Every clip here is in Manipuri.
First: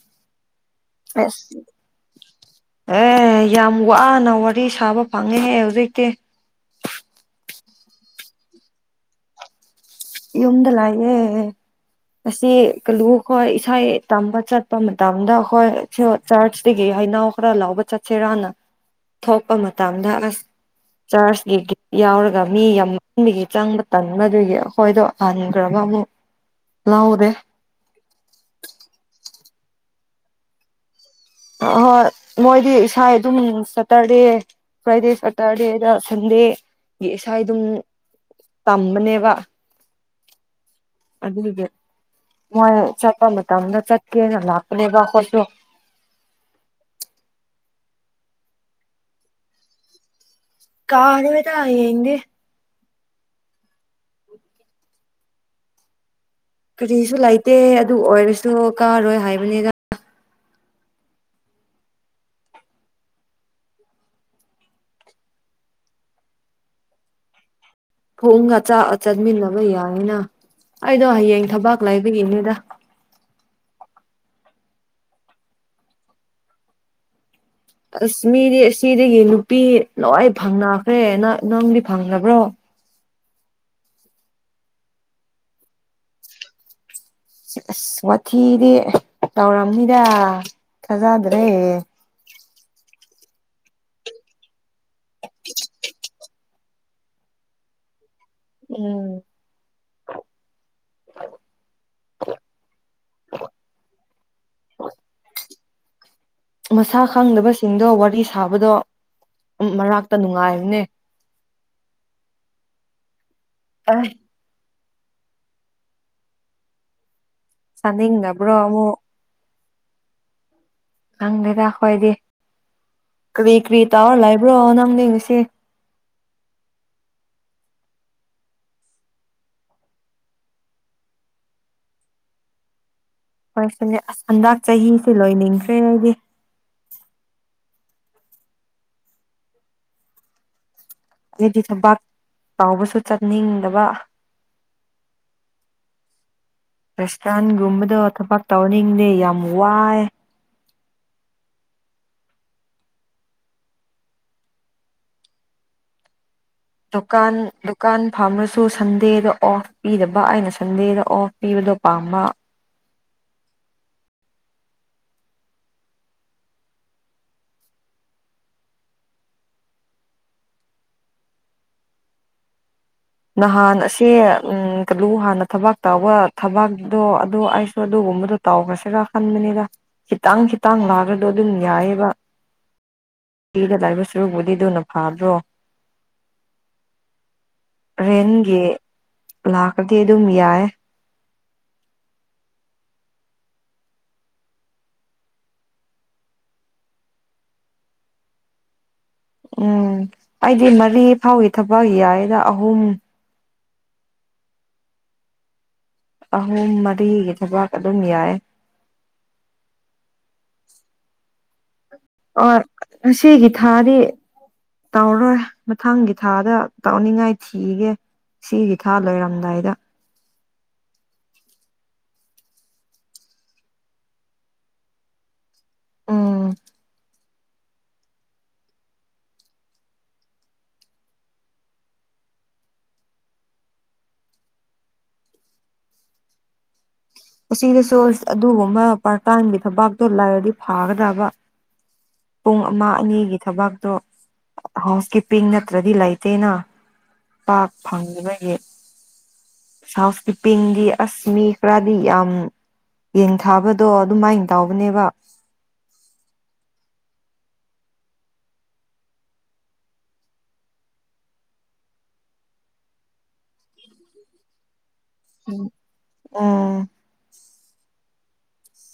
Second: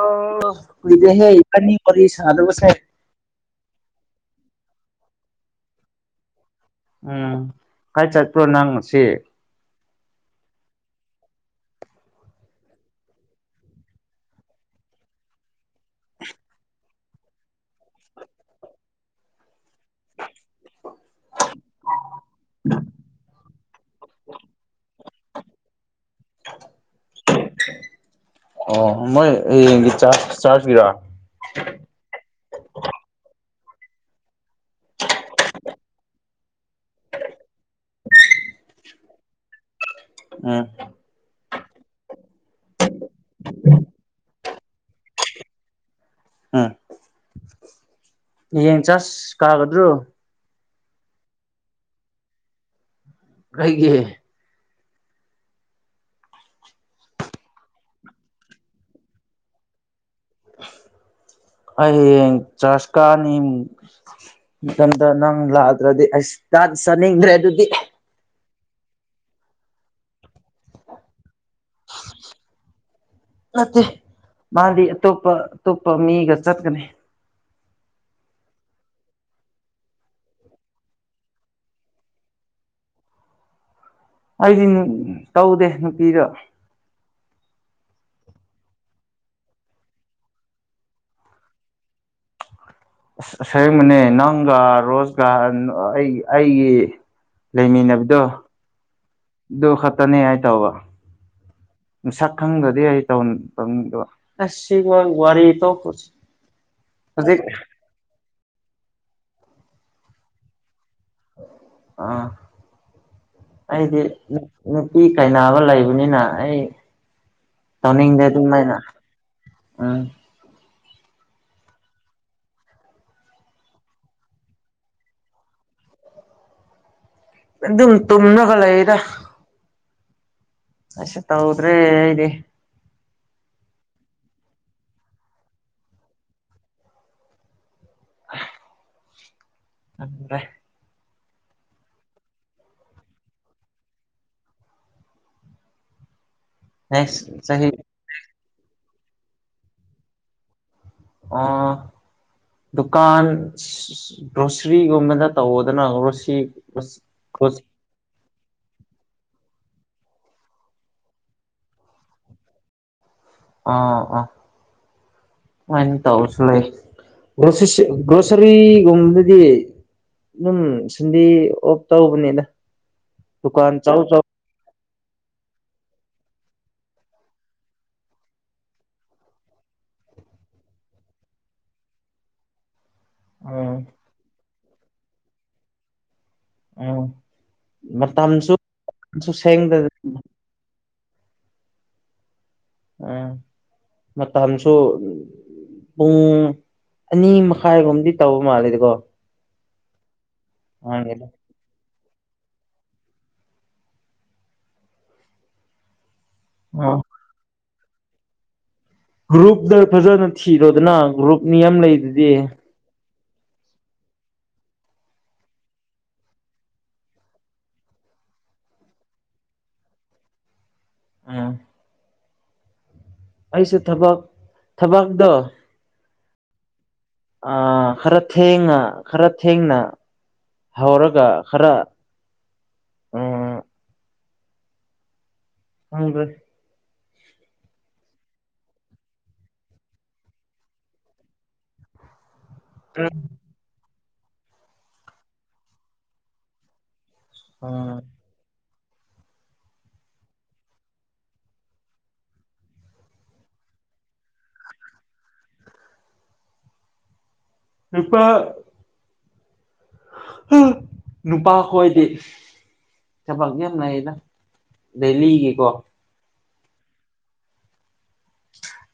ꯑꯥ ꯀꯨꯏꯗꯦꯍꯦ ꯑꯁ ꯏꯕꯥꯅꯤ ꯋꯥꯔꯤ ꯁꯥꯅꯕꯁꯦ ꯑꯦ ꯌꯥꯝ ꯋꯥꯅ ꯋꯥꯔꯤ ꯁꯥꯕ ꯐꯪꯉꯦꯍꯦ ꯍꯧꯖꯤꯛꯇꯤ ꯑꯥꯡ ꯀꯥꯏ ꯆꯠꯄ꯭ꯔꯣ ꯅꯪ ꯉꯁꯤ ꯌꯨꯝꯗ ꯂꯩꯌꯦ ꯑꯁꯤ ꯀꯂꯨ ꯑꯩꯈꯣꯏ ꯏꯁꯩꯪ ꯇꯝꯕ ꯆꯠꯄ ꯃꯇꯝꯗ ꯑꯈꯣꯏ ꯁꯨ ꯆꯥꯔꯆꯇꯒꯤ ꯍꯩꯅꯥꯎ ꯈꯔ ꯂꯧꯕ ꯆꯠꯁꯤꯔꯥꯅ ꯊꯣꯛꯄ ꯃꯇꯝꯗ ꯑꯁ ꯆꯥꯔꯆꯀꯤ ꯀꯤꯠ ꯌꯥꯎꯔꯒ ꯃꯤ ꯌꯥꯝꯃꯟꯕꯒꯤ ꯆꯪꯕ ꯇꯟꯕ ꯑꯗꯨꯒꯤ ꯗꯣ ꯍꯟꯒ꯭ꯔꯕ ꯑꯃꯨꯛ ꯂꯧꯗꯦ ꯑꯣ ꯃꯣꯏ ꯍꯌꯦꯡꯗꯤ ꯆꯥꯛ ꯆꯥꯗꯩꯔꯥ꯫ ꯑꯍꯣꯏ ꯃꯣꯏꯗꯤ ꯏꯁꯥ ꯑꯗꯨꯝ ꯁꯦꯠꯇꯔꯗꯦ ꯐ꯭ꯔꯥꯏꯗꯦ ꯁꯇꯔꯗꯦꯗ ꯁꯟꯗꯦꯒꯤ ꯏꯁꯥ ꯑꯗꯨꯝ ꯇꯝꯕꯅꯦꯕ꯫ ꯎꯝ꯫ ꯑꯗꯨꯏꯒꯤ ꯃꯣꯏ ꯆꯠꯄ ꯃꯇꯝꯗ ꯆꯠꯀꯦꯅ ꯂꯥꯛꯄꯅꯦꯕ ꯈꯣꯢꯁꯨ꯫ ꯎꯝ ꯍꯌꯦꯡ ꯆꯥꯁ ꯀꯥꯒꯗ꯭ꯔꯣ꯫ ꯀꯥꯔꯣꯢꯗ ꯍꯌꯦꯡꯗꯤ꯫ ꯀꯩꯒꯤ꯫ ꯀꯔꯤꯁꯨ ꯂꯩꯇꯦ ꯑꯗꯨ ꯑꯣꯏꯔꯁꯨ ꯀꯥꯔꯣꯏ ꯍꯥꯏꯕꯅꯤꯗ꯫ ꯑꯩ ꯍꯌꯦꯡ ꯆꯁ ꯀꯥꯅꯤ꯫ ꯅꯊꯟꯗ ꯅꯪ ꯂꯥꯛꯗ꯭ꯔꯗꯤ ꯑꯁ ꯆꯥꯛꯇꯤ ꯆꯥꯅꯤꯡꯗ꯭ꯔꯦ ꯑꯗꯨꯗꯤ꯫ ꯊꯣꯡꯒ ꯆꯥꯛꯑ ꯆꯠꯃꯤꯟꯅꯕ ꯌꯥꯏꯅ ꯑꯩꯗꯣ ꯍꯌꯦꯡ ꯊꯕꯛ ꯂꯩꯕꯒꯤꯅꯤꯗ꯫ ꯅꯠꯇꯦ ꯃꯥꯗꯤ ꯑꯇꯣꯞꯄ ꯑꯇꯣꯞꯄ ꯃꯤꯒ ꯆꯠꯀꯅꯤ꯫ ꯑꯁ ꯃꯤꯗꯤ ꯁꯤꯗꯒꯤ ꯅꯨꯄꯤ ꯂꯣꯏ ꯐꯪꯅꯈ꯭ꯔꯦ ꯅꯪ ꯅꯪꯗꯤ ꯐꯪꯗꯕ꯭ꯔꯣ꯫ ꯑꯩꯗꯤ ꯇꯧꯗꯦ ꯅꯨꯄꯤꯗꯣ꯫ ꯑꯁ ꯋꯥꯊꯤꯗꯤ ꯇꯧꯔꯝꯅꯤꯗ ꯊꯥꯖꯗ꯭ꯔꯦ꯫ ꯑꯁ ꯑꯁꯦꯡꯕꯅꯦ ꯅꯪꯒ ꯔꯣꯖꯒꯥ ꯑꯩ ꯑꯩꯒꯤ ꯂꯩꯃꯤꯟꯅꯕꯗꯣ ꯎꯝ꯫ ꯑꯗꯨ ꯈꯇꯅꯤ ꯑꯩ ꯇꯧꯕ꯫ ꯃꯁꯛ ꯈꯪꯗꯗꯤ ꯑꯩ ꯇꯧ ꯇꯧꯅꯤꯡꯗꯕ ꯑꯁ ꯁꯤꯉꯥꯡ ꯋꯥꯔꯤ ꯇꯣꯛꯈ꯭ꯔꯣꯁꯤ꯫ ꯃꯁꯥ ꯈꯪꯗꯕꯁꯤꯡꯗꯣ ꯋꯥꯔꯤ ꯁꯥꯕꯗꯣ ꯃꯔꯥꯛꯇ ꯅꯨꯡꯉꯥꯏꯕꯅꯦ꯫ ꯑꯥ ꯑꯩꯗꯤ ꯑꯦ ꯅꯨꯄꯤ ꯀꯥꯢꯅꯥꯕ ꯂꯩꯕꯅꯤꯅ ꯑꯩ ꯇꯧꯅꯤꯡꯗꯦ ꯑꯗꯨꯝ ꯆꯥꯅꯤꯡꯗꯕ꯭ꯔꯣ ꯃꯥꯏꯅ꯫ ꯑꯃꯨꯛ ꯑꯥ꯫ ꯈꯪꯗꯦꯗ ꯍꯣꯏꯗꯤ ꯀꯔꯤ ꯀꯔꯤ ꯇꯧꯔ ꯂꯩꯕ꯭ꯔꯣ ꯅꯪꯗꯤ ꯉꯁꯤ꯫ ꯑꯗꯨꯝ ꯇꯨꯝꯂꯒ ꯂꯩꯗ꯫ ꯀꯩꯁꯨ ꯇꯧꯗ꯭ꯔꯦ ꯑꯩꯗꯤ꯫ ꯍꯣꯏ ꯁꯤꯅꯦ ꯑꯁ ꯍꯟꯗꯛ ꯆꯍꯤꯁꯤ ꯂꯣꯏꯅꯤꯡꯈ꯭ꯔꯦ ꯑꯩꯗꯤ꯫ ꯈꯪꯗꯔꯦ꯫ ꯑꯩꯗꯤ ꯊꯕꯛ ꯇꯧꯕꯁꯨ ꯆꯠꯅꯤꯡꯗꯕ꯫ [unintelligible] ꯆꯍꯤ ꯔꯁꯊꯥꯟꯒꯨꯝꯕꯗꯣ ꯊꯕꯛ ꯇꯧꯅꯤꯡꯗꯦ ꯌꯥꯝ ꯋꯥꯏ꯫ ꯑꯣ꯫ ꯗꯨꯀꯥꯟ ꯒ꯭ꯔꯣꯁꯔꯤꯒꯨꯝꯕꯗ ꯇꯧꯗꯅ ꯒ꯭ꯔꯣꯁꯤ ꯗꯨꯀꯥꯟ ꯗꯨ ꯒ꯭ꯔꯣꯁ ꯗꯨꯀꯥꯟ ꯐꯥꯝꯔꯁꯨ ꯁꯟꯗꯦꯗ ꯑꯣꯐ ꯄꯤꯗꯕ ꯑꯩꯅ ꯁꯟꯗꯦꯗ ꯑꯣꯐ ꯄꯤꯕꯗꯣ ꯄꯥꯝꯕ꯫ ꯑ ꯑ ꯑꯗꯨꯃꯥꯢ ꯇꯧꯕꯁꯨ ꯂꯩ꯫ ꯒ꯭ꯔꯣꯁꯤꯁꯦ ꯒ꯭ꯔꯣꯁꯔꯤꯒꯨꯝꯕꯗꯗꯤ ꯑꯗꯨꯝ ꯁꯟꯗꯦ ꯑꯣꯐ ꯇꯧꯕꯅꯤꯗ꯫ ꯗꯨꯀꯥꯟ ꯅꯍꯥꯟ ꯆꯥꯎ ꯑꯁꯤ ꯆꯥꯎ ꯎꯝ ꯀꯗꯨ ꯍꯥꯟꯅ ꯊꯕꯛ ꯇꯧꯕ ꯊꯕꯛꯗꯣ ꯑꯗꯨ ꯑꯩꯁꯨ ꯑꯗꯨꯒꯨꯝꯕꯗꯣ ꯇꯥꯎꯈ꯭ꯔꯁꯤꯔꯥ ꯈꯟꯕꯅꯤꯗ꯫ ꯈꯤꯇꯪ ꯈꯤꯇꯪ ꯅꯥꯕꯗꯣ ꯑꯗꯨꯝ ꯌꯥꯏꯑꯦꯕ꯫ ꯎꯝ ꯄꯤꯒꯗꯕ ꯁꯨꯔꯨꯛꯕꯨꯗꯤ ꯑꯗꯨꯅ ꯐꯕ꯭ꯔꯣ꯫ ꯎꯝ ꯃꯇꯝꯁꯨ ꯔꯦꯟꯒꯤ ꯁꯦꯡꯗ ꯂꯥꯛꯄꯗꯤ ꯑꯗꯨꯝ ꯌꯥꯏ ꯑꯝ ꯃꯇꯝꯁꯨ ꯄꯨꯡ ꯑꯅꯤ ꯃꯈꯥꯏꯔꯣꯝꯗꯤ ꯇꯧꯕ ꯃꯥꯜꯂꯦꯗꯀꯣ ꯎꯝ ꯑꯩꯗꯤ ꯃꯔꯤ ꯑꯉꯥꯡꯒꯤꯗꯣ ꯐꯥꯎꯒꯤ ꯊꯕꯛ ꯌꯥꯏꯗ ꯑꯍꯨꯝ ꯑꯍꯨꯝ ꯑꯣ ꯃꯔꯤꯒꯤ ꯊꯕꯛ ꯑꯗꯨꯝ ꯌꯥꯏ ꯒ꯭ꯔꯨꯞꯇ ꯐꯖꯅ ꯊꯤꯔꯣꯗꯅ ꯒ꯭ꯔꯨꯞꯅꯤ ꯑꯃ ꯂꯩꯗꯅ ꯑꯣ ꯉꯁꯤꯒꯤ ꯊꯥꯗꯤ ꯇꯧꯔꯣꯏ ꯃꯊꯪꯒꯤ ꯊꯥꯗ ꯇꯧꯅꯤꯡꯉꯥꯏ ꯊꯤꯒꯦ ꯁꯤꯒꯤ ꯊꯥ ꯂꯣꯏꯔꯝꯗꯥꯏꯗ ꯑꯝ ꯑꯩꯁꯨ ꯊꯕꯛ ꯊꯕꯛꯇꯣ ꯎꯝ ꯑ ꯈꯔ ꯊꯦꯡꯅ ꯈꯔ ꯊꯦꯡꯅ ꯍꯧꯔꯒ ꯈꯔ ꯎꯝ ꯍꯗ [unintelligible] ꯑꯁꯤꯗꯁꯨ ꯑꯗꯨꯒꯨꯝꯕ ꯄꯥꯔꯇꯟꯒꯤ ꯊꯕꯥꯛꯇꯣ ꯂꯩꯔꯗꯤ ꯐꯥꯒꯗꯕ ꯄꯨꯡ ꯑꯃ ꯑꯅꯤꯒꯤ ꯊꯕꯛꯇꯣ ꯍꯥꯎꯁ ꯀꯤꯞꯄꯤꯡ ꯅꯠꯇ꯭ꯔꯗꯤ ꯂꯩꯇꯦꯅ ꯄꯥꯛ ꯐꯪꯕꯒꯤ ꯁꯥꯎꯁꯀ꯭ꯔꯤꯄꯤꯡꯗꯤ ꯑꯁ ꯃꯤ ꯈꯔꯗꯤ ꯌꯥꯝ ꯌꯦꯡꯊꯥꯕꯗꯣ ꯑꯗꯨꯝꯃꯥꯏꯅ ꯇꯥꯎꯕꯅꯦꯕ ꯏꯄꯥ [unintelligible] ꯅꯨꯄꯥ ꯈꯣꯏꯗꯤ ꯊꯕꯛ ꯌꯥꯝ ꯂꯩꯌꯦꯗ ꯗꯦꯜꯂꯤꯒꯤꯀꯣ ꯑꯝ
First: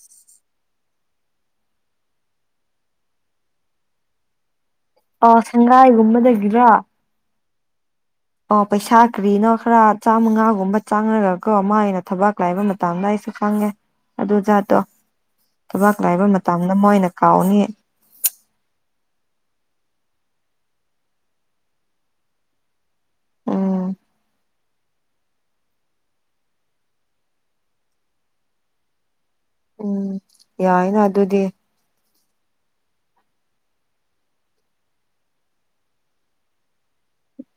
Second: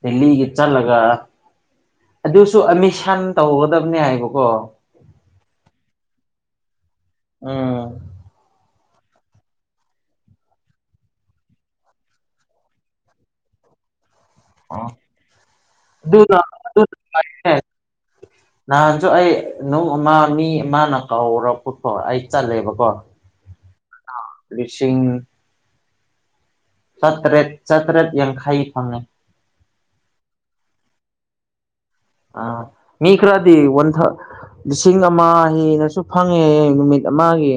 ꯗꯦꯜꯂꯤꯒꯤ ꯆꯠꯂꯒ ꯑꯗꯨꯁꯨ ꯑꯦꯠꯃꯤꯁꯟ ꯇꯧꯒꯗꯕꯅꯦ ꯍꯥꯏꯕꯀꯣ ꯑ ꯁꯪꯒꯥꯏꯒꯨꯝꯕꯗꯒꯤꯔꯣ ꯑꯝ ꯑꯣ ꯄꯩꯁꯥ ꯀꯔꯤꯅꯣ ꯈꯔ ꯆꯥꯝꯃꯉꯥꯒꯨꯝꯕ ꯆꯪꯉꯒꯀꯣ ꯃ ꯑꯩꯅ ꯊꯕꯛ ꯂꯥꯏꯕ ꯃꯇꯝꯗ ꯑꯩꯁꯨ ꯈꯪꯉꯦ ꯑꯗꯨ ꯖꯥꯠꯇꯣ ꯑꯣ ꯊꯕꯥꯛ ꯂꯩꯕ ꯑꯗꯨꯅ ꯃꯇꯝꯗ ꯑꯗꯨꯅꯦ ꯃꯣꯏꯅ ꯀꯥꯎꯅꯤ [inaudible] ꯅꯍꯥꯟꯁꯨ ꯑꯩ ꯅꯨꯡ ꯑꯃ ꯃꯤ ꯑꯃꯅ ꯀꯥꯎꯔꯛꯄꯀꯣ ꯑꯩ ꯆꯠꯂꯦꯕꯀꯣ ꯎꯝ ꯂꯤꯁꯤꯡ ꯆꯥꯇ꯭ꯔꯦꯠ ꯆꯥꯇ꯭ꯔꯦꯠ ꯌꯥꯡꯈꯩ ꯐꯪꯉꯦ ꯎꯝ ꯌꯥꯏꯅ ꯑꯗꯨꯗꯤ ꯑ ꯃꯤ ꯈꯔꯗꯤ ꯋꯥꯟ ꯊꯥꯎ ꯂꯤꯁꯤꯡ ꯑꯃ ꯍꯦꯟꯅꯁꯨ ꯐꯪꯉꯦ ꯅꯨꯃꯤꯠ ꯑꯃꯒꯤ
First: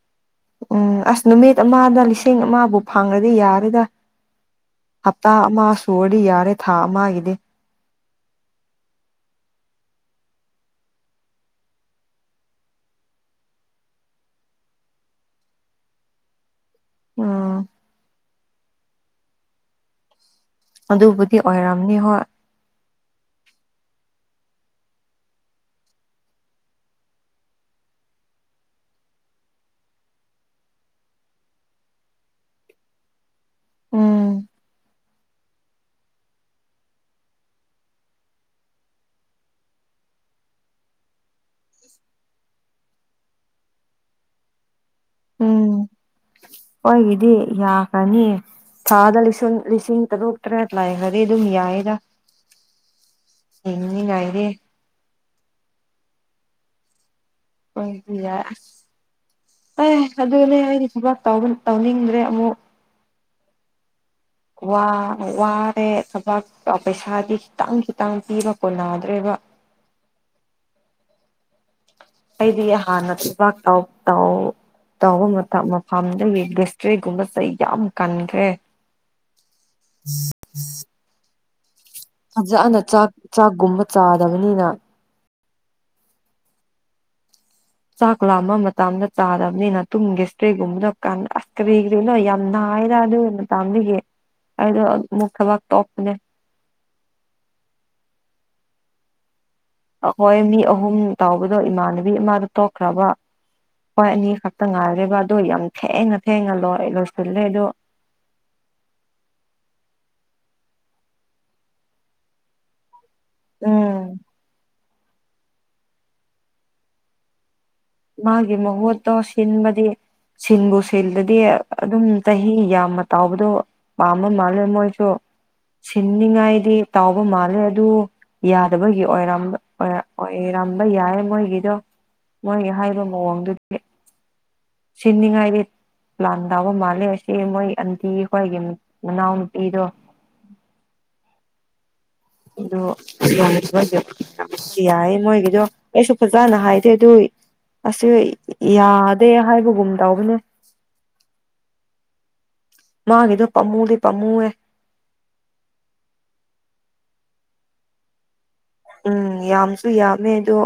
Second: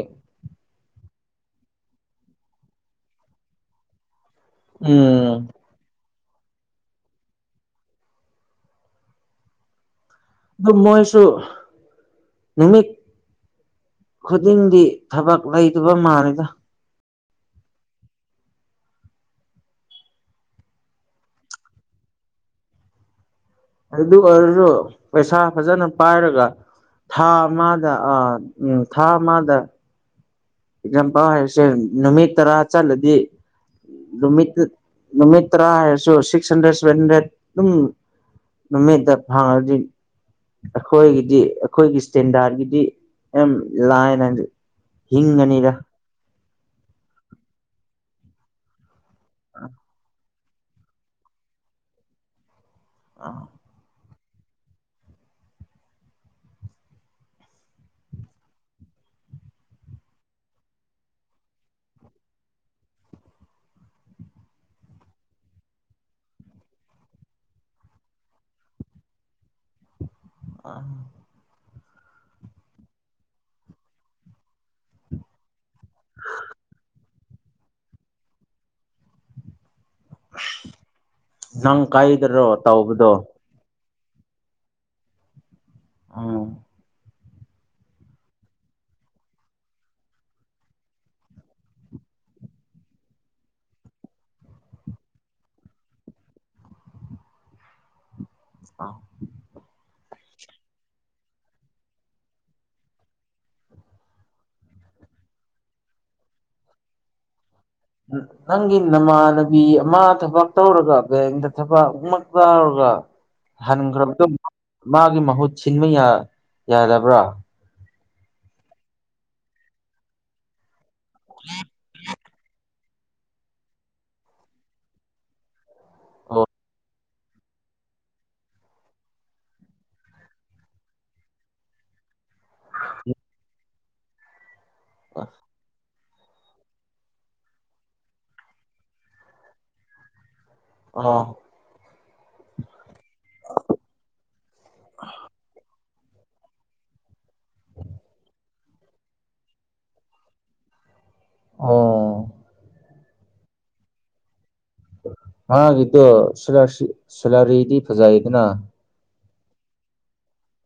ꯎꯝ ꯑꯁ ꯅꯨꯃꯤꯠ ꯑꯃꯗ ꯂꯤꯁꯤꯡ ꯑꯃꯕꯨ ꯐꯪꯉꯗꯤ ꯌꯥꯔꯦꯗ ꯎꯝ ꯍꯞꯇꯥ ꯑꯃ ꯁꯨꯔꯗꯤ ꯌꯥꯔꯦ ꯊꯥ ꯑꯃꯒꯤꯗꯤ ꯑꯗꯨ ꯃꯣꯏꯁꯨ ꯅꯨꯃꯤꯠ ꯈꯨꯗꯤꯡꯗꯤ ꯊꯕꯛ ꯂꯩꯗꯕ ꯃꯥꯜꯂꯦꯗ ꯎꯝ [unintelligible] ꯑꯗꯨꯕꯨꯗꯤ ꯑꯣꯏꯔꯝꯅꯤ ꯍꯣꯏ ꯑꯗꯨ ꯑꯣꯏꯔꯁꯨ ꯄꯩꯁꯥ ꯐꯖꯅ ꯄꯥꯏꯔꯒ ꯊꯥ ꯑꯃꯗ ꯑꯥ ꯎꯝ ꯊꯥ ꯑꯃꯗ ꯌꯥꯝꯄꯥꯡꯔꯩ ꯆꯦꯟ ꯅꯨꯃꯤꯠ ꯇꯔꯥ ꯆꯠꯂꯗꯤ ꯎꯝ ꯅꯨꯃꯤꯠꯇ ꯅꯨꯃꯤꯠ ꯇꯔꯥ ꯍꯥꯏꯔꯁꯨꯁ ꯁꯤꯛꯁ ꯍꯟꯗ꯭ꯔꯦꯠ ꯁꯚꯦꯟ ꯍꯟꯗ꯭ꯔꯦꯠ ꯑꯗꯨꯝ ꯅꯨꯃꯤꯠꯇ ꯐꯪꯉꯗꯤ ꯑꯩꯈꯣꯏꯒꯤꯗꯤ ꯑꯩꯈꯣꯏꯒꯤ ꯏꯁꯇꯦꯟꯗꯥꯒꯤꯗꯤ ꯌꯥꯝ ꯂꯥꯏꯅ ꯍꯤꯡꯒꯅꯤꯗ ꯍꯣꯏꯒꯤꯗꯤ ꯌꯥꯈꯔꯅꯤ ꯊꯥꯗ ꯂꯤꯁꯤꯡ ꯂꯤꯁꯤꯡ ꯇꯔꯨꯛ ꯇꯔꯦꯠ ꯂꯩ ꯈꯔꯗꯤ ꯑꯗꯨꯝ ꯌꯥꯏꯗ [unintelligible] ꯌꯦꯡꯅꯤ ꯉꯥꯏꯔꯦ ꯍꯣꯏ ꯑꯗꯨꯌꯥꯏ ꯑꯁ ꯑꯦ ꯑꯗꯨꯅꯦ ꯑꯩꯗꯤ ꯊꯕꯥꯛ ꯇꯧꯕꯤꯟ ꯇꯧꯅꯤꯡꯗ꯭ꯔꯦ ꯑꯃꯨꯛ [inaudible] ꯋꯥ ꯋꯥꯔꯦ ꯊꯕꯥꯛ ꯇꯥ ꯄꯩꯁꯥꯗꯤ ꯈꯤꯇꯪ ꯈꯤꯇꯪ ꯄꯤꯕ ꯀꯣꯟꯅꯗ꯭ꯔꯦꯕ ꯑꯥ ꯑꯩꯗꯤ ꯍꯥꯟꯅ ꯐꯕꯥꯛ ꯇꯥꯎ ꯇꯧ ꯇꯧꯕ ꯃꯇꯝ ꯃꯇꯝꯗꯒꯤ ꯕꯁꯇꯔꯤꯒꯨꯝꯕ ꯆꯩ ꯌꯥꯝ ꯀꯟꯈ꯭ꯔꯦ [inaudible] [unintelligible] ꯅꯪ ꯀꯥꯏꯗ꯭ꯔꯣ ꯐꯖꯅ ꯆꯥꯛ ꯇꯥꯎꯕꯗꯣ ꯆꯥꯛꯒꯨꯝꯕ ꯆꯥꯗꯕꯅꯤꯅ ꯎꯝ ꯆꯥꯛ ꯂꯥꯝꯕ ꯃꯇꯝꯗ ꯆꯥꯗꯕꯅꯤꯅ ꯇꯨꯝꯒꯤꯁꯇ꯭ꯔꯤꯒꯨꯝꯕꯗꯣ ꯀꯟ ꯑꯁ ꯀꯔꯤ ꯀꯔꯤꯅꯣꯏ ꯌꯥꯝ ꯅꯥꯏꯌꯦꯗ ꯑꯗꯨ ꯃꯇꯝꯗꯒꯤ ꯑꯩꯗꯣ ꯑꯃꯨꯛ ꯊꯕꯛ ꯇꯣꯛꯄꯅꯦ ꯑ ꯑꯩꯈꯣꯏ ꯃꯤ ꯑꯍꯨꯝ ꯇꯥꯎꯕꯗꯣ ꯏꯃꯥꯟꯅꯕꯤ ꯑꯃꯗꯣ ꯇꯣꯛꯈ꯭ꯔꯕ ꯍꯣꯏ ꯑꯅꯤ ꯈꯛꯇ ꯉꯥꯏꯔꯦꯕ ꯑꯗꯣ ꯌꯥꯝ ꯊꯦꯡꯅ ꯊꯦꯡꯅ ꯂꯣꯏ ꯂꯣꯏꯁꯤꯜꯂꯦ ꯑꯗꯣ ꯅꯪꯒꯤ ꯅꯃꯥꯟꯅꯕꯤ ꯑꯃ ꯊꯕꯛ ꯇꯧꯔꯒ ꯕꯦꯡꯗ ꯊꯕꯛ ꯑꯃ ꯇꯧꯔꯒ ꯎꯝ ꯍꯟꯒꯔꯕꯗ ꯃꯥꯒꯤ ꯃꯍꯨꯠ ꯁꯤꯟꯕ ꯌꯥ ꯌꯥꯗꯕ꯭ꯔꯥ ꯃꯥꯒꯤ ꯃꯍꯨꯇꯣ ꯁꯤꯟꯕꯗꯤ ꯁꯤꯟꯕꯨ ꯁꯤꯜꯗꯗꯤ ꯑꯗꯨꯝ ꯆꯍꯤ ꯌꯥꯝꯃ ꯇꯥꯎꯕꯗꯣ ꯄꯥꯝꯕ ꯃꯥꯜꯂꯦ ꯃꯣꯏꯁꯨ ꯑꯣ ꯁꯤꯟꯅꯤꯡꯉꯥꯏꯗꯤ ꯇꯥꯎꯕ ꯃꯥꯜꯂꯦ ꯑꯗꯨ ꯌꯥꯗꯕꯒꯤ ꯑꯣꯏꯔꯝꯕ ꯑꯣꯏ ꯑꯣꯏꯔꯝꯕ ꯌꯥꯏ ꯃꯣꯏꯒꯤꯗꯣ ꯃꯣꯏꯒꯤ ꯍꯥꯏꯕ ꯃꯑꯣꯡꯗꯨꯗꯤ ꯁꯤꯅꯤꯉꯥꯏꯗꯤ ꯄ꯭ꯂꯥꯟ ꯇꯥꯎꯕ ꯃꯥꯜꯂꯦ ꯑꯁꯤ ꯃꯣꯏ ꯑꯟꯇꯤ ꯈꯣꯏꯒꯤ ꯃꯅꯥꯎ ꯅꯨꯨꯄꯤꯗꯣ ꯑꯣ ꯑꯗꯨ [unintelligible] ꯌꯥꯏꯌꯦ ꯃꯣꯏꯒꯤꯖꯣ ꯑꯩꯁꯨ ꯐꯖꯅ ꯍꯥꯏꯗꯦ ꯑꯗꯨ ꯑꯁꯨꯏ ꯌꯥꯗꯦ ꯍꯥꯏꯕꯒꯨꯝ ꯇꯕꯅꯦ ꯎꯝ ꯃꯥꯒꯤꯗꯣ ꯄꯝꯃꯨꯗꯤ ꯄꯃꯨ ꯑꯦ ꯃꯥꯒꯤꯗꯣ ꯁꯣꯂ ꯆꯤ ꯁꯂꯥꯔꯤꯗꯤ ꯐꯖꯥꯏꯌꯦꯗꯅ ꯎꯝ ꯌꯥꯝꯁꯨ ꯌꯥꯝꯃꯦ ꯑꯗꯣ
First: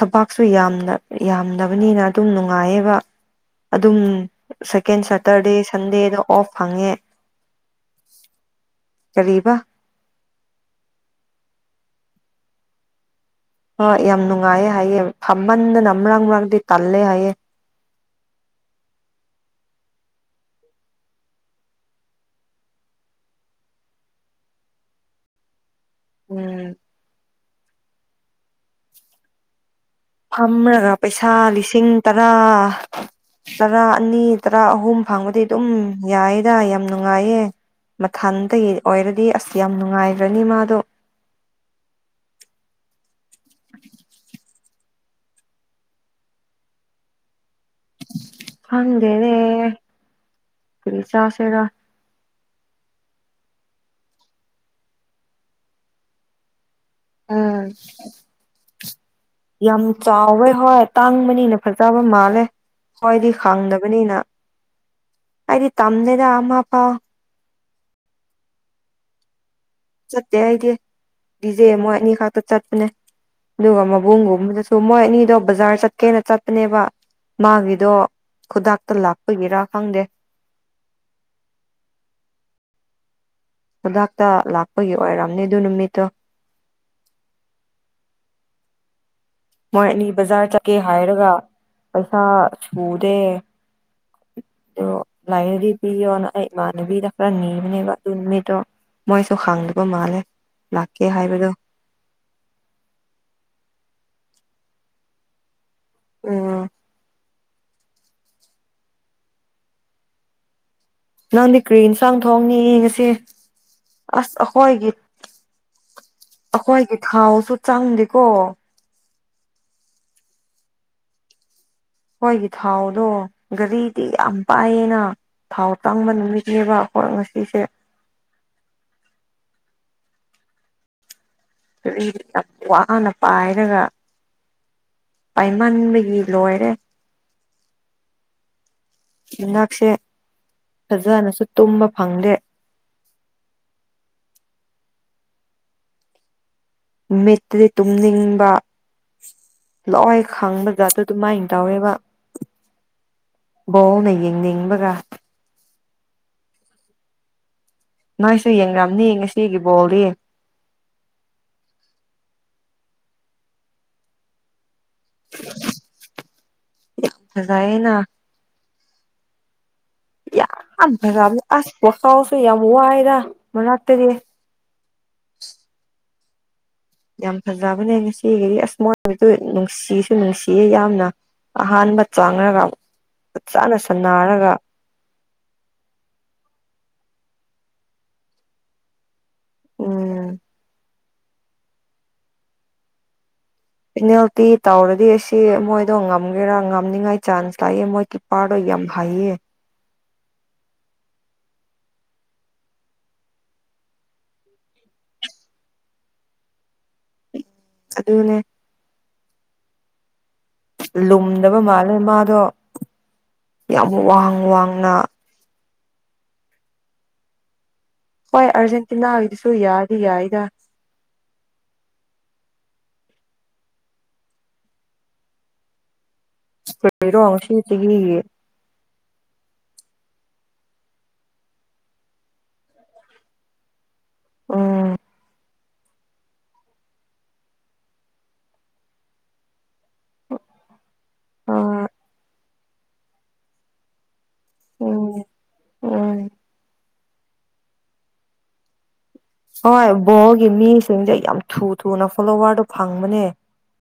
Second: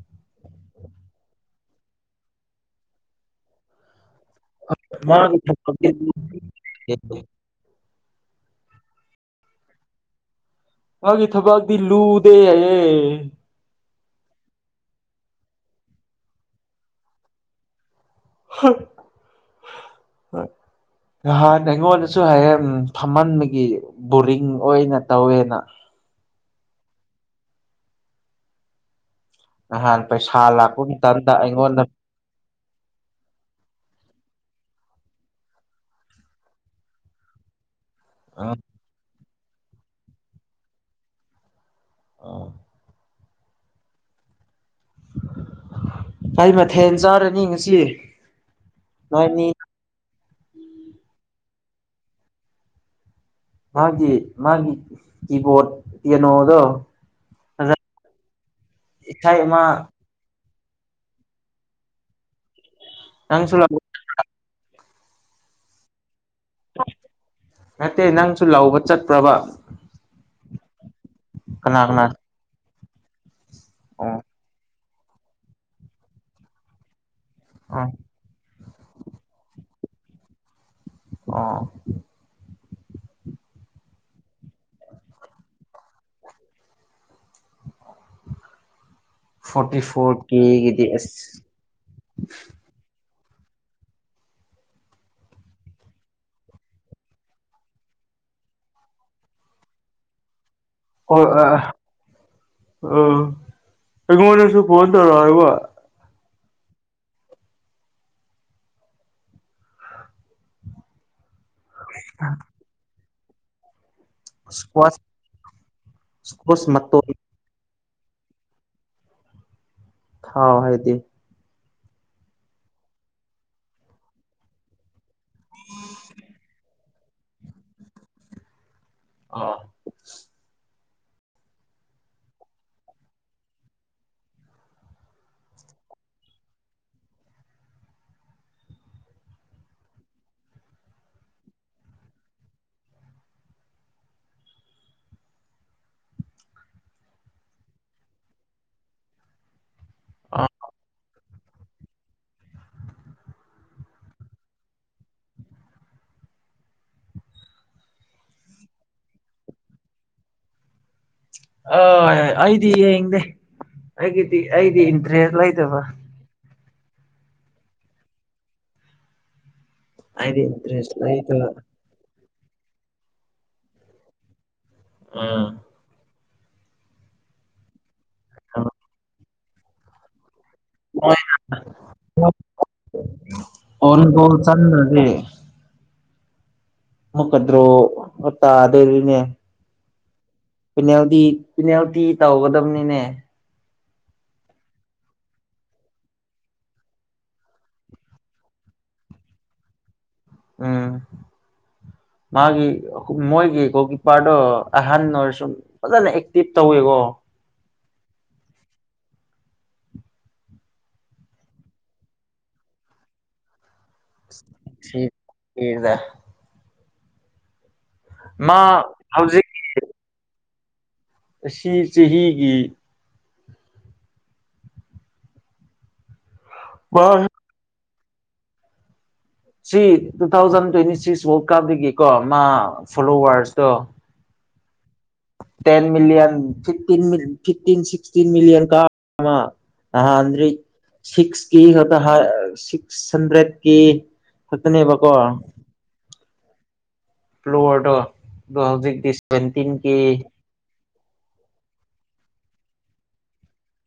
ꯊꯕꯥꯛꯁꯨ ꯌꯥꯝꯅ ꯌꯥꯝꯗꯕꯅꯤꯅ ꯑꯗꯨꯝ ꯅꯨꯡꯉꯥꯏꯌꯦꯕ ꯑꯗꯨꯝ ꯁꯦꯀꯦꯟ ꯃꯥꯒꯤ ꯁꯇꯔꯗꯦ ꯊꯕꯛꯇꯤ ꯁꯟꯗꯦꯗ ꯑꯣꯐ ꯐꯪꯉꯦ ꯀꯔꯤꯕ ꯃꯥꯒꯤ ꯊꯕꯛꯗꯤ ꯂꯨꯗꯦ ꯌꯥꯌꯦ ꯍꯣꯏ ꯌꯥꯝ ꯅꯨꯡꯉꯥꯏꯌꯦ ꯍꯥꯏꯌꯦ ꯐꯝꯃꯟꯗꯅꯥ ꯃꯔꯛ ꯃꯋꯛꯇꯤ ꯇꯜꯂꯦ ꯍꯥꯏꯌꯦ [unintelligible] ꯍꯣꯏ ꯅꯍꯥꯟ ꯑꯩꯉꯣꯟꯗꯁꯨ ꯍꯌꯦꯡ ꯐꯝꯃꯟꯕꯒꯤ ꯕꯣꯔꯤꯡ ꯑꯣꯏꯅ ꯇꯧꯋꯦꯅ ꯎꯝ ꯅꯍꯥꯟ ꯄꯩꯁꯥ ꯐꯝꯔꯒ ꯄꯩꯁꯥ ꯂꯥꯛꯄꯒꯤꯇꯟꯇꯥ ꯑꯩꯉꯣꯟꯗ ꯂꯤꯁꯤꯡ ꯇꯔꯥ ꯇꯔꯥ ꯑꯅꯤ ꯇꯔꯥ ꯑꯍꯨꯝ ꯐꯪꯕꯗꯤ ꯑꯗꯨꯝ ꯌꯥꯏꯗ ꯌꯥꯝ ꯅꯨꯡꯉꯥꯏꯌꯦ ꯃꯊꯟꯇꯒꯤ ꯑꯣꯏꯔꯗꯤ ꯑꯁ ꯌꯥꯝ ꯅꯨꯡꯉꯥꯏꯒ꯭ꯔꯅꯤ ꯃꯥꯗꯣ [unintelligible] ꯥꯀꯩ ꯃꯊꯦꯜ ꯆꯥꯔꯅꯤ ꯉꯁꯤ ꯈꯪꯗꯦꯅꯦ ꯅꯣꯏꯅꯤ ꯀꯔꯤ ꯆꯥꯁꯤꯔ ꯃꯥꯒꯤ ꯃꯥꯒꯤ ꯀꯤꯕꯣꯔꯠ ꯄꯤꯌꯥꯅꯣꯗꯣ ꯑꯥ ꯑꯗ ꯏꯁꯩ ꯑꯃ ꯌꯥꯝ ꯆꯥꯎꯋꯦ ꯍꯣꯏ ꯇꯥꯡꯕꯅꯤꯅ ꯐꯖꯕ ꯃꯥꯜꯂꯦ ꯍꯣꯏꯗꯤ ꯅꯪꯁꯨ ꯈꯡꯗꯕꯅꯤꯅ ꯑꯩꯗꯤ ꯇꯝꯗꯦꯗ ꯑꯃꯐꯥꯎ ꯅꯠꯇꯦ ꯅꯪꯁꯨ ꯂꯧꯕ ꯆꯠꯄ꯭ꯔꯕ ꯆꯠꯇꯦ ꯑꯩꯗꯤ ꯗꯤꯖꯦ ꯀꯅꯥ ꯃꯣꯏ ꯀꯅꯥ ꯑꯅꯤ ꯈꯛꯇ ꯆꯠꯄꯅꯦ ꯑꯗꯨꯒ ꯑꯣ ꯃꯕꯨꯡꯒꯨꯝꯕꯗꯨ ꯗꯨ ꯃꯣꯏ ꯑꯅꯤꯗꯣ ꯕꯖꯥꯔ ꯆꯠꯀꯦꯅ ꯆꯠꯄꯅꯦꯕ ꯑꯣ ꯃꯥꯒꯤꯗꯣ ꯈꯨꯗꯥꯛꯇ ꯂꯥꯛꯄꯒꯤꯔ ꯈꯪꯗꯦ ꯑꯣ ꯈꯨꯗꯥꯛꯇ ꯂꯥꯛꯄꯒꯤ ꯑꯣꯏꯔꯝꯅꯤ ꯑꯗꯨ ꯅꯨꯃꯤꯠꯇꯣ ꯐꯣꯔꯇꯤ ꯃꯣꯏ ꯑꯅꯤ ꯐꯣꯔ ꯕꯖꯥꯔ ꯆꯠꯀꯦ ꯀꯦꯒꯤꯗꯤ ꯑꯁ ꯍꯥꯏꯔꯒ ꯄꯩꯁꯥ ꯁꯨꯗꯦ ꯗꯣ ꯂꯩꯔꯗꯤ ꯄꯤꯌꯣꯅ ꯑꯩ ꯏꯃꯥꯟꯅꯕꯤꯗ ꯈꯔꯥ ꯅꯤꯕꯅꯦꯕ ꯑꯗꯨ ꯅꯨꯃꯤꯠꯇꯣ ꯃꯣꯏꯁꯨ ꯈꯪꯡꯗꯕ ꯃꯥꯜꯂꯦ ꯂꯥꯛꯀꯦ [unintelligible] ꯍꯥꯏꯕꯗꯣ ꯑꯩꯉꯣꯟꯗꯁꯨ ꯐꯣꯟ ꯇꯧꯔꯛ [unintelligible] ꯎꯝ ꯅꯪꯗꯤ ꯀ꯭ꯔꯤ ꯏꯟꯁꯥꯡ ꯊꯣꯡꯅꯤ ꯉꯁꯤ ꯑꯁ ꯑꯩꯈꯣꯏꯒꯤ ꯏꯁꯀ꯭ꯋꯥꯁ ꯏꯁꯀ꯭ꯋꯥꯁ ꯑꯩꯈꯣꯏꯒꯤ ꯃꯇꯣꯟ ꯊꯥꯎꯁꯨ ꯆꯪꯗꯦꯀꯣ ꯊꯥꯎ ꯍꯥꯏꯗꯤ ꯑꯩꯈꯣꯏꯒꯤ ꯊꯥꯎꯗꯣ ꯒꯥꯔꯤꯗꯤ ꯌꯥꯝ ꯄꯥꯏꯌꯦꯅ ꯊꯥꯎ ꯇꯥꯡꯃꯟꯕꯅꯨꯃꯤꯠꯅꯦꯕ ꯑꯩꯈꯣꯏ ꯉꯁꯤꯁꯦ ꯑꯥ [unintelligible] ꯋꯥꯅ ꯄꯥꯏꯔꯒ ꯄꯥꯏꯃꯟꯕꯒꯤ ꯂꯣꯏꯔꯦ ꯌꯨꯝꯅꯥꯛꯁꯦ ꯐꯖꯅꯁꯨ ꯇꯨꯝꯕ ꯐꯪꯗꯦ ꯃꯤꯠꯇꯗꯤ ꯇꯨꯝꯅꯤꯡꯕ ꯂꯣꯏ ꯈꯪꯕ ꯖꯥꯠꯇꯨ ꯑꯗꯨꯃꯥꯏꯅ ꯇꯧꯋꯦꯕ ꯕꯣꯜꯅ ꯌꯦꯡꯅꯤꯡꯕꯒ ꯅꯣꯏꯁꯨ ꯌꯦꯡꯉꯝꯅꯤ ꯉꯁꯤꯒꯤ ꯕꯣꯜꯗꯤ ꯑꯥꯏ ꯑꯩꯗꯤ ꯌꯦꯡꯗꯦ ꯑꯩꯒꯤꯗꯤ ꯑꯩꯗꯤ ꯏꯟꯇꯔꯦꯁ ꯂꯩꯇꯕ ꯐꯖꯩꯌꯦꯅ ꯑꯩꯗꯤ ꯌꯥꯝ ꯏꯟꯇꯔꯦꯁ ꯐꯖꯕꯅꯦ ꯂꯩꯇꯕ ꯑꯁ ꯋꯥꯈꯜꯁꯨ ꯌꯥꯝ ꯋꯥꯏꯗ ꯃꯅꯥꯛꯇꯗꯤ ꯎꯝ ꯌꯥꯝ ꯐꯖꯕꯅꯦ ꯉꯁꯤꯒꯤꯗꯤ ꯑꯁ ꯃꯣꯏ [unintelligible] ꯅꯨꯡꯁꯤ ꯑꯩ ꯅꯨꯡꯁꯤꯌꯦ ꯌꯥꯝꯅ ꯃꯣꯏ ꯑꯍꯥꯟꯕ ꯆꯥꯡꯔꯒ ꯐꯖꯅ ꯁꯥꯟꯅꯔꯒ ꯎꯝꯗꯤ ꯃꯨꯛꯀꯗ꯭ꯔꯣ ꯇꯥꯗꯔꯤꯅꯦ ꯎꯝ ꯄꯤꯅꯦꯜꯇꯤ ꯄꯤꯅꯦꯜꯇꯤ ꯇꯧꯒꯗꯕꯅꯤꯅꯦ ꯄꯦꯅꯦꯜꯇꯤ ꯇꯧꯔꯗꯤ ꯑꯁꯤ ꯃꯣꯏꯗꯣ ꯉꯝꯒꯦꯔꯥ ꯉꯝꯅꯤꯉꯥꯏ ꯆꯥꯟꯁ ꯂꯥꯛꯌꯦ ꯃꯣꯏ ꯄꯥꯔꯗ ꯌꯥꯝ ꯍꯩꯌꯦ ꯎꯝ ꯃꯥꯒꯤ ꯃꯣꯏꯒꯤ ꯒꯣꯜ ꯀꯤꯞꯄꯥꯔꯗꯣ ꯑꯍꯟ ꯑꯣꯏꯔꯁꯨꯨ ꯐꯖꯅ ꯑꯦꯛꯇꯤꯚ ꯇꯧꯋꯦꯀꯣ ꯑꯗꯨꯅꯦ ꯂꯨꯝꯗꯕ ꯃꯥꯜꯂꯦ ꯃꯥꯗꯣ ꯌꯥꯝ ꯋꯥꯡ ꯋꯥꯡꯅ ꯀꯤꯅꯤꯗ ꯍꯣꯏ ꯃꯥ ꯍꯧꯖꯤꯛ ꯑꯥꯔꯖꯦꯟꯇꯤꯅꯥꯒꯤꯗꯨꯁꯨ ꯌꯥꯗꯤ ꯌꯥꯏꯗ ꯑꯁꯤ ꯆꯍꯤꯒꯤ ꯀꯔꯤꯔꯣ ꯑꯁꯤ ꯆꯍꯤꯒꯤ ꯁꯤ two thousand twenty six world ꯀꯞꯗꯒꯤꯀꯣ ꯃꯥ ꯐꯣꯂꯣꯋꯥꯔꯁꯇꯣ ꯎꯝ ten million fifteen meal fifteen sixteen million ꯀ ꯃꯥ ꯅꯍꯥꯟꯗ꯭ꯔꯤ ꯁꯤꯛꯁ ꯀꯦ ꯑꯥ ꯈꯛꯇ ꯍꯥ ꯁꯤꯁ ꯍꯟꯗ꯭ꯔꯦꯠ ꯀꯦ ꯒꯠꯇꯅꯦꯕꯀꯣ ꯎꯝ ꯎꯝ ꯄ꯭ꯂꯣꯋꯔꯗꯣ ꯑꯗꯣ ꯍꯧꯖꯤꯛꯗꯤ ꯁꯚꯦꯟꯇꯤꯟ ꯀꯦ ꯒꯤ ꯃꯤꯁꯤꯡꯁꯦ ꯌꯥꯝ ꯊꯨ ꯊꯨꯅ ꯐꯣꯂꯣꯋꯥꯔꯗꯣ ꯐꯪꯕꯅꯦ